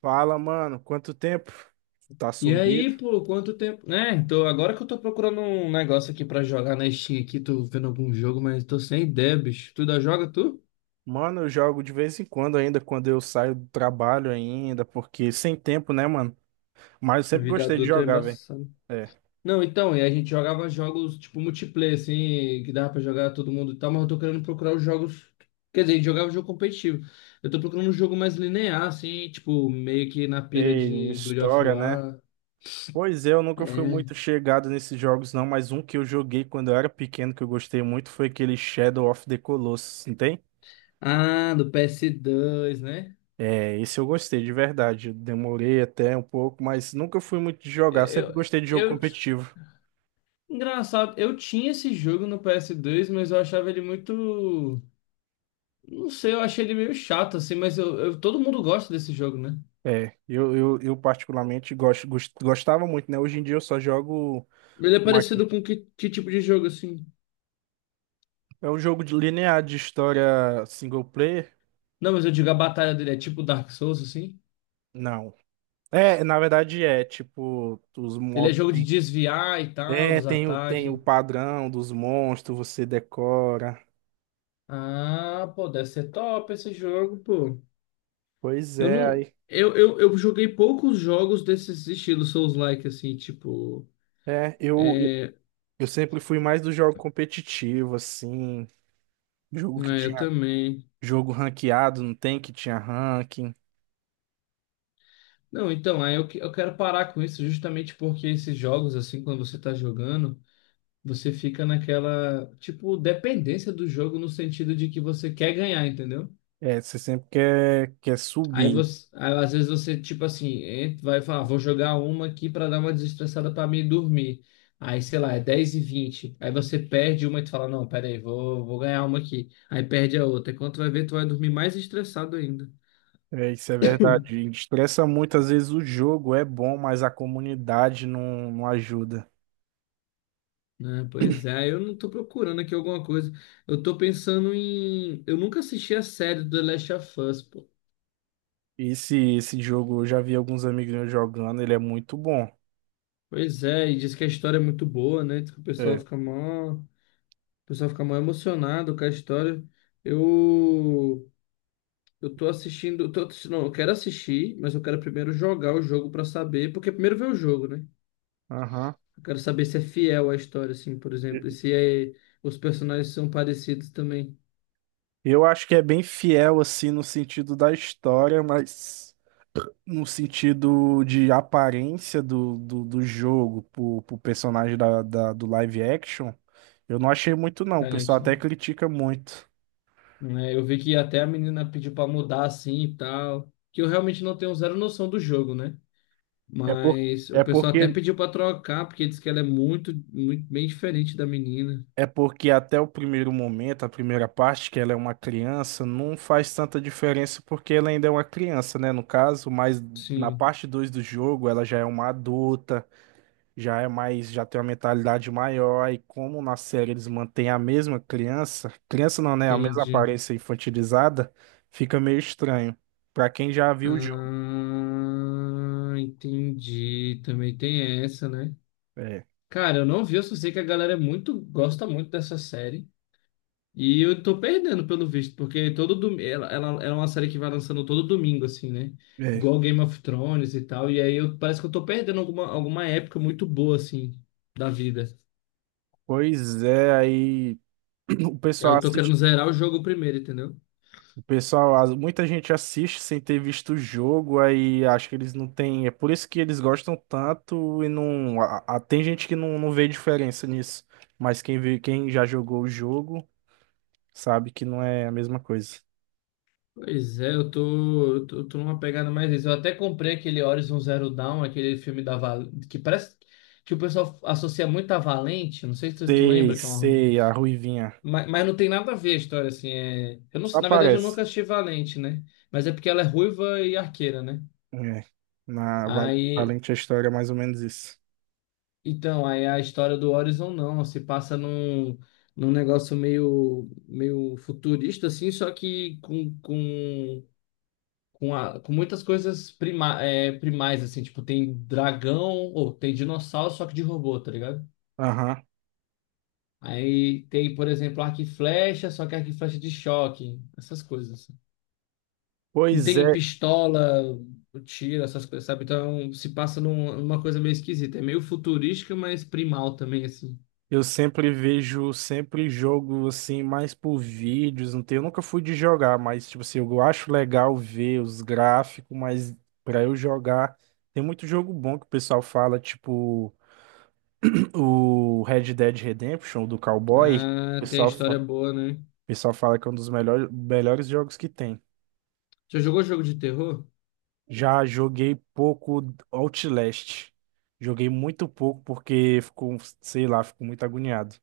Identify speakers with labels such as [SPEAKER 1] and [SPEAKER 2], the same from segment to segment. [SPEAKER 1] Fala, mano, quanto tempo? Tá
[SPEAKER 2] E
[SPEAKER 1] sumido?
[SPEAKER 2] aí, pô, quanto tempo, né? Então, agora que eu tô procurando um negócio aqui pra jogar na Steam aqui, tô vendo algum jogo, mas tô sem ideia, bicho. Tu ainda joga, tu?
[SPEAKER 1] Mano, eu jogo de vez em quando ainda, quando eu saio do trabalho ainda, porque sem tempo, né, mano? Mas eu
[SPEAKER 2] A
[SPEAKER 1] sempre
[SPEAKER 2] vida
[SPEAKER 1] gostei de
[SPEAKER 2] adulta é
[SPEAKER 1] jogar, velho.
[SPEAKER 2] embaçada.
[SPEAKER 1] É.
[SPEAKER 2] Não, então, e a gente jogava jogos tipo multiplayer, assim, que dava pra jogar todo mundo e tal, mas eu tô querendo procurar os jogos. Quer dizer, a gente jogava jogo competitivo. Eu tô procurando um jogo mais linear, assim, tipo, meio que na pira
[SPEAKER 1] Tem
[SPEAKER 2] de God of
[SPEAKER 1] história, né?
[SPEAKER 2] War.
[SPEAKER 1] Pois é, eu nunca fui
[SPEAKER 2] É.
[SPEAKER 1] muito chegado nesses jogos, não, mas um que eu joguei quando eu era pequeno, que eu gostei muito, foi aquele Shadow of the Colossus, não tem?
[SPEAKER 2] Ah, do PS dois, né?
[SPEAKER 1] É, esse eu gostei, de verdade. Eu demorei até um pouco, mas nunca fui muito de jogar, sempre
[SPEAKER 2] Eu,
[SPEAKER 1] gostei de jogo
[SPEAKER 2] eu,
[SPEAKER 1] competitivo.
[SPEAKER 2] engraçado, eu tinha esse jogo no PS2, mas eu achava ele muito. Não sei, eu achei ele meio chato, assim, mas todo mundo gosta desse jogo, né?
[SPEAKER 1] É, eu particularmente gosto, gostava muito, né? Hoje em dia eu só jogo
[SPEAKER 2] Ele é
[SPEAKER 1] Mac.
[SPEAKER 2] parecido com que tipo de jogo, assim?
[SPEAKER 1] É um jogo de linear de história single player?
[SPEAKER 2] Não, mas eu digo a batalha dele é tipo Dark Souls, assim?
[SPEAKER 1] Não. É, na verdade é, tipo, os
[SPEAKER 2] Ele é
[SPEAKER 1] mobs
[SPEAKER 2] jogo de
[SPEAKER 1] tem.
[SPEAKER 2] desviar e tal,
[SPEAKER 1] É,
[SPEAKER 2] dos
[SPEAKER 1] tem o, tem
[SPEAKER 2] ataques.
[SPEAKER 1] o padrão dos monstros, você decora.
[SPEAKER 2] Ah, pô, deve ser top esse jogo, pô.
[SPEAKER 1] Pois
[SPEAKER 2] Eu
[SPEAKER 1] é,
[SPEAKER 2] não.
[SPEAKER 1] aí.
[SPEAKER 2] Eu joguei poucos jogos desses estilos Souls-like, assim, tipo.
[SPEAKER 1] É, eu
[SPEAKER 2] É,
[SPEAKER 1] eu sempre fui mais do jogo competitivo, assim. Jogo que
[SPEAKER 2] é, eu
[SPEAKER 1] tinha.
[SPEAKER 2] também.
[SPEAKER 1] Jogo ranqueado, não tem que tinha ranking.
[SPEAKER 2] Não, então, aí eu quero parar com isso justamente porque esses jogos, assim, quando você tá jogando, você fica naquela, tipo, dependência do jogo no sentido de que você quer ganhar, entendeu?
[SPEAKER 1] É, você sempre quer, quer
[SPEAKER 2] Aí
[SPEAKER 1] subir.
[SPEAKER 2] você, aí, às vezes você, tipo assim, vai falar: "Ah, vou jogar uma aqui pra dar uma desestressada pra mim dormir." Aí, sei lá, é 10 e 20. Aí você perde uma e tu fala: não, pera aí, vou ganhar uma aqui. Aí perde a outra. E quando tu vai ver, tu vai dormir mais estressado ainda.
[SPEAKER 1] É, isso é verdade. Estressa muito, às vezes o jogo é bom, mas a comunidade não, não ajuda.
[SPEAKER 2] Né? Pois é, eu não tô procurando aqui alguma coisa. Eu tô pensando em... Eu nunca assisti a série do The Last of Us, pô.
[SPEAKER 1] Esse jogo, eu já vi alguns amigos meus jogando, ele é muito bom.
[SPEAKER 2] Pois é, e diz que a história é muito boa, né? Diz que o pessoal
[SPEAKER 1] É.
[SPEAKER 2] fica mó. O pessoal fica mó emocionado com a história. Eu. Eu tô assistindo. Não, eu quero assistir, mas eu quero primeiro jogar o jogo pra saber. Porque primeiro ver o jogo, né?
[SPEAKER 1] Aham.
[SPEAKER 2] Eu quero saber se é fiel à história, assim, por exemplo. E se é... os personagens são parecidos também.
[SPEAKER 1] Eu acho que é bem fiel, assim, no sentido da história, mas no sentido de aparência do jogo pro personagem do live action, eu não achei muito, não. O pessoal
[SPEAKER 2] Diferente, né?
[SPEAKER 1] até critica muito.
[SPEAKER 2] Né? Eu vi que até a menina pediu pra mudar assim e tal, que eu realmente não tenho zero noção do jogo, né?
[SPEAKER 1] É, por,
[SPEAKER 2] Mas o
[SPEAKER 1] é
[SPEAKER 2] pessoal até
[SPEAKER 1] porque
[SPEAKER 2] pediu pra trocar, porque diz que ela é muito, muito bem diferente da menina.
[SPEAKER 1] É porque até o primeiro momento, a primeira parte, que ela é uma criança, não faz tanta diferença porque ela ainda é uma criança, né? No caso, mas na
[SPEAKER 2] Sim,
[SPEAKER 1] parte 2 do jogo, ela já é uma adulta, já é mais, já tem uma mentalidade maior, e como na série eles mantêm a mesma criança, criança não, né? A mesma
[SPEAKER 2] entendi.
[SPEAKER 1] aparência infantilizada, fica meio estranho. Pra quem já viu o jogo.
[SPEAKER 2] Ah, entendi. Também tem essa, né?
[SPEAKER 1] É,
[SPEAKER 2] Cara, eu não vi, eu só sei que a galera é muito, gosta muito dessa série. E eu tô perdendo, pelo visto, porque todo domingo... é uma série que vai lançando todo domingo, assim, né?
[SPEAKER 1] é.
[SPEAKER 2] Igual Game of Thrones e tal. E aí eu, parece que eu tô perdendo alguma época muito boa, assim, da vida.
[SPEAKER 1] Pois é, aí o
[SPEAKER 2] Aí
[SPEAKER 1] pessoal
[SPEAKER 2] eu tô querendo
[SPEAKER 1] assiste.
[SPEAKER 2] zerar o jogo primeiro, entendeu?
[SPEAKER 1] Pessoal, muita gente assiste sem ter visto o jogo, aí acho que eles não têm. É por isso que eles gostam tanto e não. Tem gente que não, não vê diferença nisso. Mas quem vê, quem já jogou o jogo sabe que não é a mesma coisa.
[SPEAKER 2] Pois é, eu tô numa pegada mais isso. Eu até comprei aquele Horizon Zero Dawn, aquele filme da Val... que parece que o pessoal associa muito a Valente. Não sei se tu
[SPEAKER 1] Sei,
[SPEAKER 2] lembra, que é uma...
[SPEAKER 1] sei, a Ruivinha.
[SPEAKER 2] Mas não tem nada a ver a história, assim. É... eu não,
[SPEAKER 1] Só
[SPEAKER 2] na verdade, eu
[SPEAKER 1] aparece.
[SPEAKER 2] nunca assisti Valente, né? Mas é porque ela é ruiva e arqueira, né?
[SPEAKER 1] É. Na
[SPEAKER 2] Aí,
[SPEAKER 1] Valente a história é mais ou menos isso.
[SPEAKER 2] então, aí a história do Horizon não, se passa num... num negócio meio, meio futurista, assim, só que com muitas coisas prima, primais, assim, tipo, tem dragão, ou tem dinossauro, só que de robô, tá ligado?
[SPEAKER 1] Aham.
[SPEAKER 2] Aí tem, por exemplo, arco e flecha, só que arco e flecha de choque, essas coisas. Não
[SPEAKER 1] Pois
[SPEAKER 2] tem
[SPEAKER 1] é.
[SPEAKER 2] pistola, tiro, essas coisas, sabe? Então se passa numa coisa meio esquisita. É meio futurística, mas primal também, assim.
[SPEAKER 1] Eu sempre vejo, sempre jogo assim, mais por vídeos, não tem, eu nunca fui de jogar, mas tipo assim, eu acho legal ver os gráficos, mas pra eu jogar, tem muito jogo bom que o pessoal fala, tipo o Red Dead Redemption do Cowboy, o
[SPEAKER 2] Ah, tem a
[SPEAKER 1] pessoal,
[SPEAKER 2] história
[SPEAKER 1] o
[SPEAKER 2] boa, né?
[SPEAKER 1] pessoal fala que é um dos melhores, melhores jogos que tem.
[SPEAKER 2] Já jogou jogo de terror?
[SPEAKER 1] Já joguei pouco Outlast, joguei muito pouco porque ficou, sei lá, fico muito agoniado.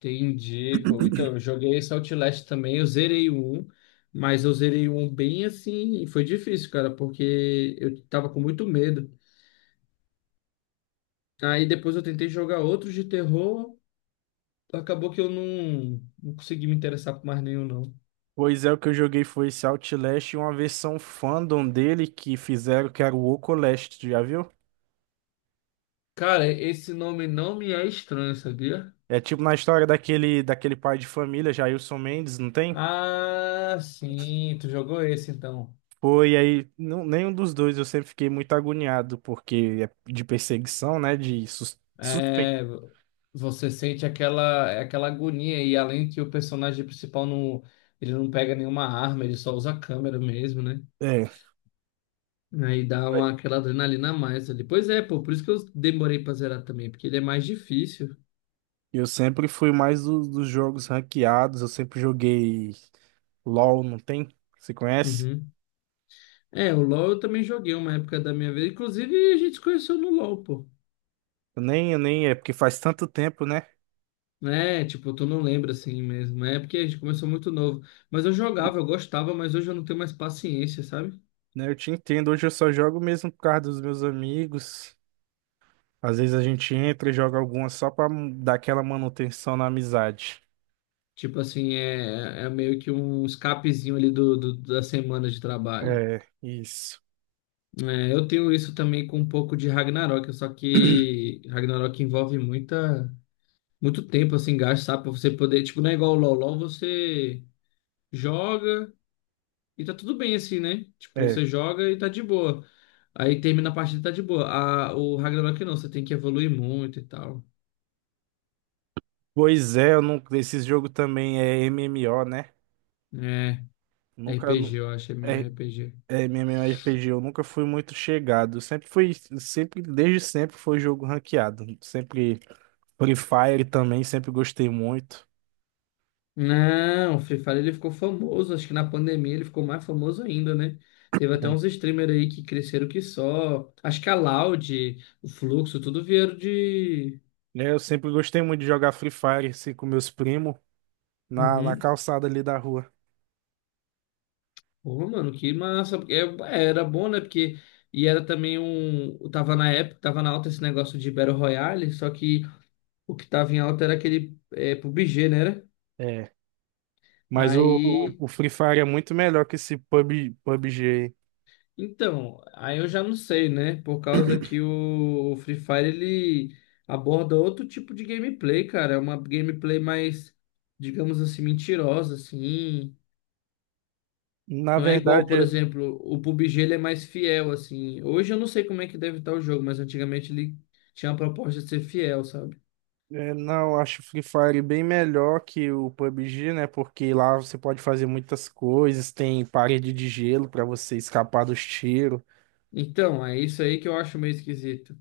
[SPEAKER 2] Entendi, pô. Então, eu joguei esse Outlast também, eu zerei o 1, mas eu zerei o 1 bem assim, e foi difícil, cara, porque eu tava com muito medo. Aí depois eu tentei jogar outros de terror, acabou que eu não, não consegui me interessar por mais nenhum, não.
[SPEAKER 1] Pois é, o que eu joguei foi esse Outlast e uma versão fandom dele que fizeram que era o Ocolast, tu já viu?
[SPEAKER 2] Cara, esse nome não me é estranho, sabia?
[SPEAKER 1] É tipo na história daquele pai de família, Jailson Mendes, não tem?
[SPEAKER 2] Ah, sim, tu jogou esse então.
[SPEAKER 1] Foi aí, não, nenhum dos dois eu sempre fiquei muito agoniado, porque é de perseguição, né? De suspense.
[SPEAKER 2] É, você sente aquela... é aquela agonia, e além que o personagem principal não, ele não pega nenhuma arma, ele só usa a câmera mesmo, né?
[SPEAKER 1] É,
[SPEAKER 2] Aí dá uma, aquela adrenalina a mais ali. Pois é, pô, por isso que eu demorei pra zerar também, porque ele é mais difícil.
[SPEAKER 1] eu sempre fui mais dos jogos ranqueados, eu sempre joguei LOL, não tem? Você conhece?
[SPEAKER 2] Uhum. É, o LoL eu também joguei uma época da minha vida. Inclusive, a gente se conheceu no LoL, pô.
[SPEAKER 1] Eu nem, é porque faz tanto tempo, né?
[SPEAKER 2] É, tipo, tu não lembra assim mesmo. É porque a gente começou muito novo. Mas eu jogava, eu gostava, mas hoje eu não tenho mais paciência, sabe?
[SPEAKER 1] Né, eu te entendo. Hoje eu só jogo mesmo por causa dos meus amigos. Às vezes a gente entra e joga alguma só pra dar aquela manutenção na amizade.
[SPEAKER 2] Tipo assim, é, é meio que um escapezinho ali da semana de trabalho.
[SPEAKER 1] É, isso.
[SPEAKER 2] É, eu tenho isso também com um pouco de Ragnarok, só que Ragnarok envolve muito tempo assim, gasto, sabe? Pra você poder, tipo, não é igual o LoL. LoL você joga e tá tudo bem assim, né? Tipo,
[SPEAKER 1] É.
[SPEAKER 2] você joga e tá de boa. Aí termina a partida e tá de boa. O Ragnarok não, você tem que evoluir muito e tal.
[SPEAKER 1] Pois é, eu nunca, esse jogo também é MMO, né?
[SPEAKER 2] É,
[SPEAKER 1] Nunca.
[SPEAKER 2] RPG,
[SPEAKER 1] Nu-
[SPEAKER 2] eu acho, é
[SPEAKER 1] É,
[SPEAKER 2] MMORPG.
[SPEAKER 1] é MMORPG, eu nunca fui muito chegado. Sempre fui, sempre, desde sempre foi jogo ranqueado. Sempre Free Fire também, sempre gostei muito.
[SPEAKER 2] Não, o Free Fire ele ficou famoso, acho que na pandemia ele ficou mais famoso ainda, né? Teve até
[SPEAKER 1] Né?
[SPEAKER 2] uns streamers aí que cresceram que só. Acho que a Loud, o Fluxo, tudo vieram de...
[SPEAKER 1] Eu sempre gostei muito de jogar Free Fire assim, com meus primos na
[SPEAKER 2] Uhum.
[SPEAKER 1] calçada ali da rua.
[SPEAKER 2] Porra, mano, que massa. Porque era bom, né? Porque... E era também um... Tava na época, tava na alta esse negócio de Battle Royale, só que o que tava em alta era aquele, PUBG, né?
[SPEAKER 1] É, mas o, o
[SPEAKER 2] Aí,
[SPEAKER 1] o Free Fire é muito melhor que esse PUB, PUBG. Aí.
[SPEAKER 2] então, aí eu já não sei, né? Por causa que o Free Fire ele aborda outro tipo de gameplay, cara. É uma gameplay mais, digamos assim, mentirosa, assim.
[SPEAKER 1] Na
[SPEAKER 2] Não é igual, por
[SPEAKER 1] verdade,
[SPEAKER 2] exemplo, o PUBG ele é mais fiel, assim. Hoje eu não sei como é que deve estar o jogo, mas antigamente ele tinha a proposta de ser fiel, sabe?
[SPEAKER 1] não, eu acho o Free Fire bem melhor que o PUBG, né? Porque lá você pode fazer muitas coisas, tem parede de gelo pra você escapar dos tiros.
[SPEAKER 2] Então, é isso aí que eu acho meio esquisito.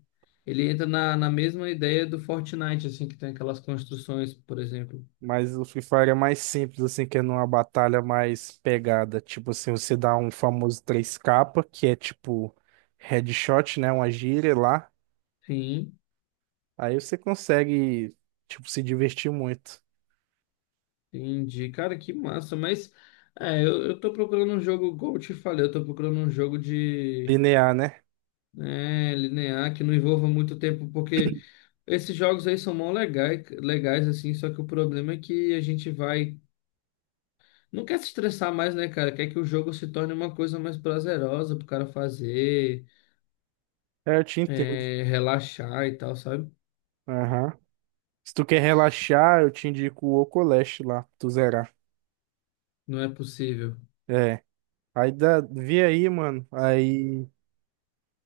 [SPEAKER 2] Ele entra na mesma ideia do Fortnite, assim, que tem aquelas construções, por exemplo.
[SPEAKER 1] Mas o Free Fire é mais simples, assim, que é numa batalha mais pegada. Tipo assim, você dá um famoso 3K que é tipo headshot, né? Uma gíria lá.
[SPEAKER 2] Sim.
[SPEAKER 1] Aí você consegue, tipo, se divertir muito.
[SPEAKER 2] Entendi, cara, que massa, mas é, eu tô procurando um jogo, como eu te falei, eu tô procurando um jogo de,
[SPEAKER 1] Linear, né?
[SPEAKER 2] né, linear, que não envolva muito tempo, porque esses jogos aí são mó legais, legais, assim, só que o problema é que a gente vai, não quer se estressar mais, né, cara, quer que o jogo se torne uma coisa mais prazerosa pro cara fazer,
[SPEAKER 1] É, eu te entendo.
[SPEAKER 2] relaxar e tal, sabe?
[SPEAKER 1] Aham. Se tu quer relaxar, eu te indico o Ocoleste lá, tu zerar.
[SPEAKER 2] Não é possível.
[SPEAKER 1] É. Aí dá, vê aí, mano. Aí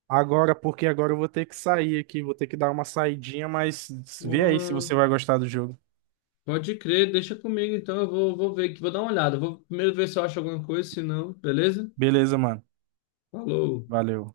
[SPEAKER 1] agora, porque agora eu vou ter que sair aqui, vou ter que dar uma saidinha, mas vê aí se
[SPEAKER 2] Ué,
[SPEAKER 1] você vai gostar do jogo.
[SPEAKER 2] pode crer, deixa comigo então, eu vou ver aqui, vou dar uma olhada, vou primeiro ver se eu acho alguma coisa, se não, beleza?
[SPEAKER 1] Beleza, mano.
[SPEAKER 2] Falou.
[SPEAKER 1] Valeu.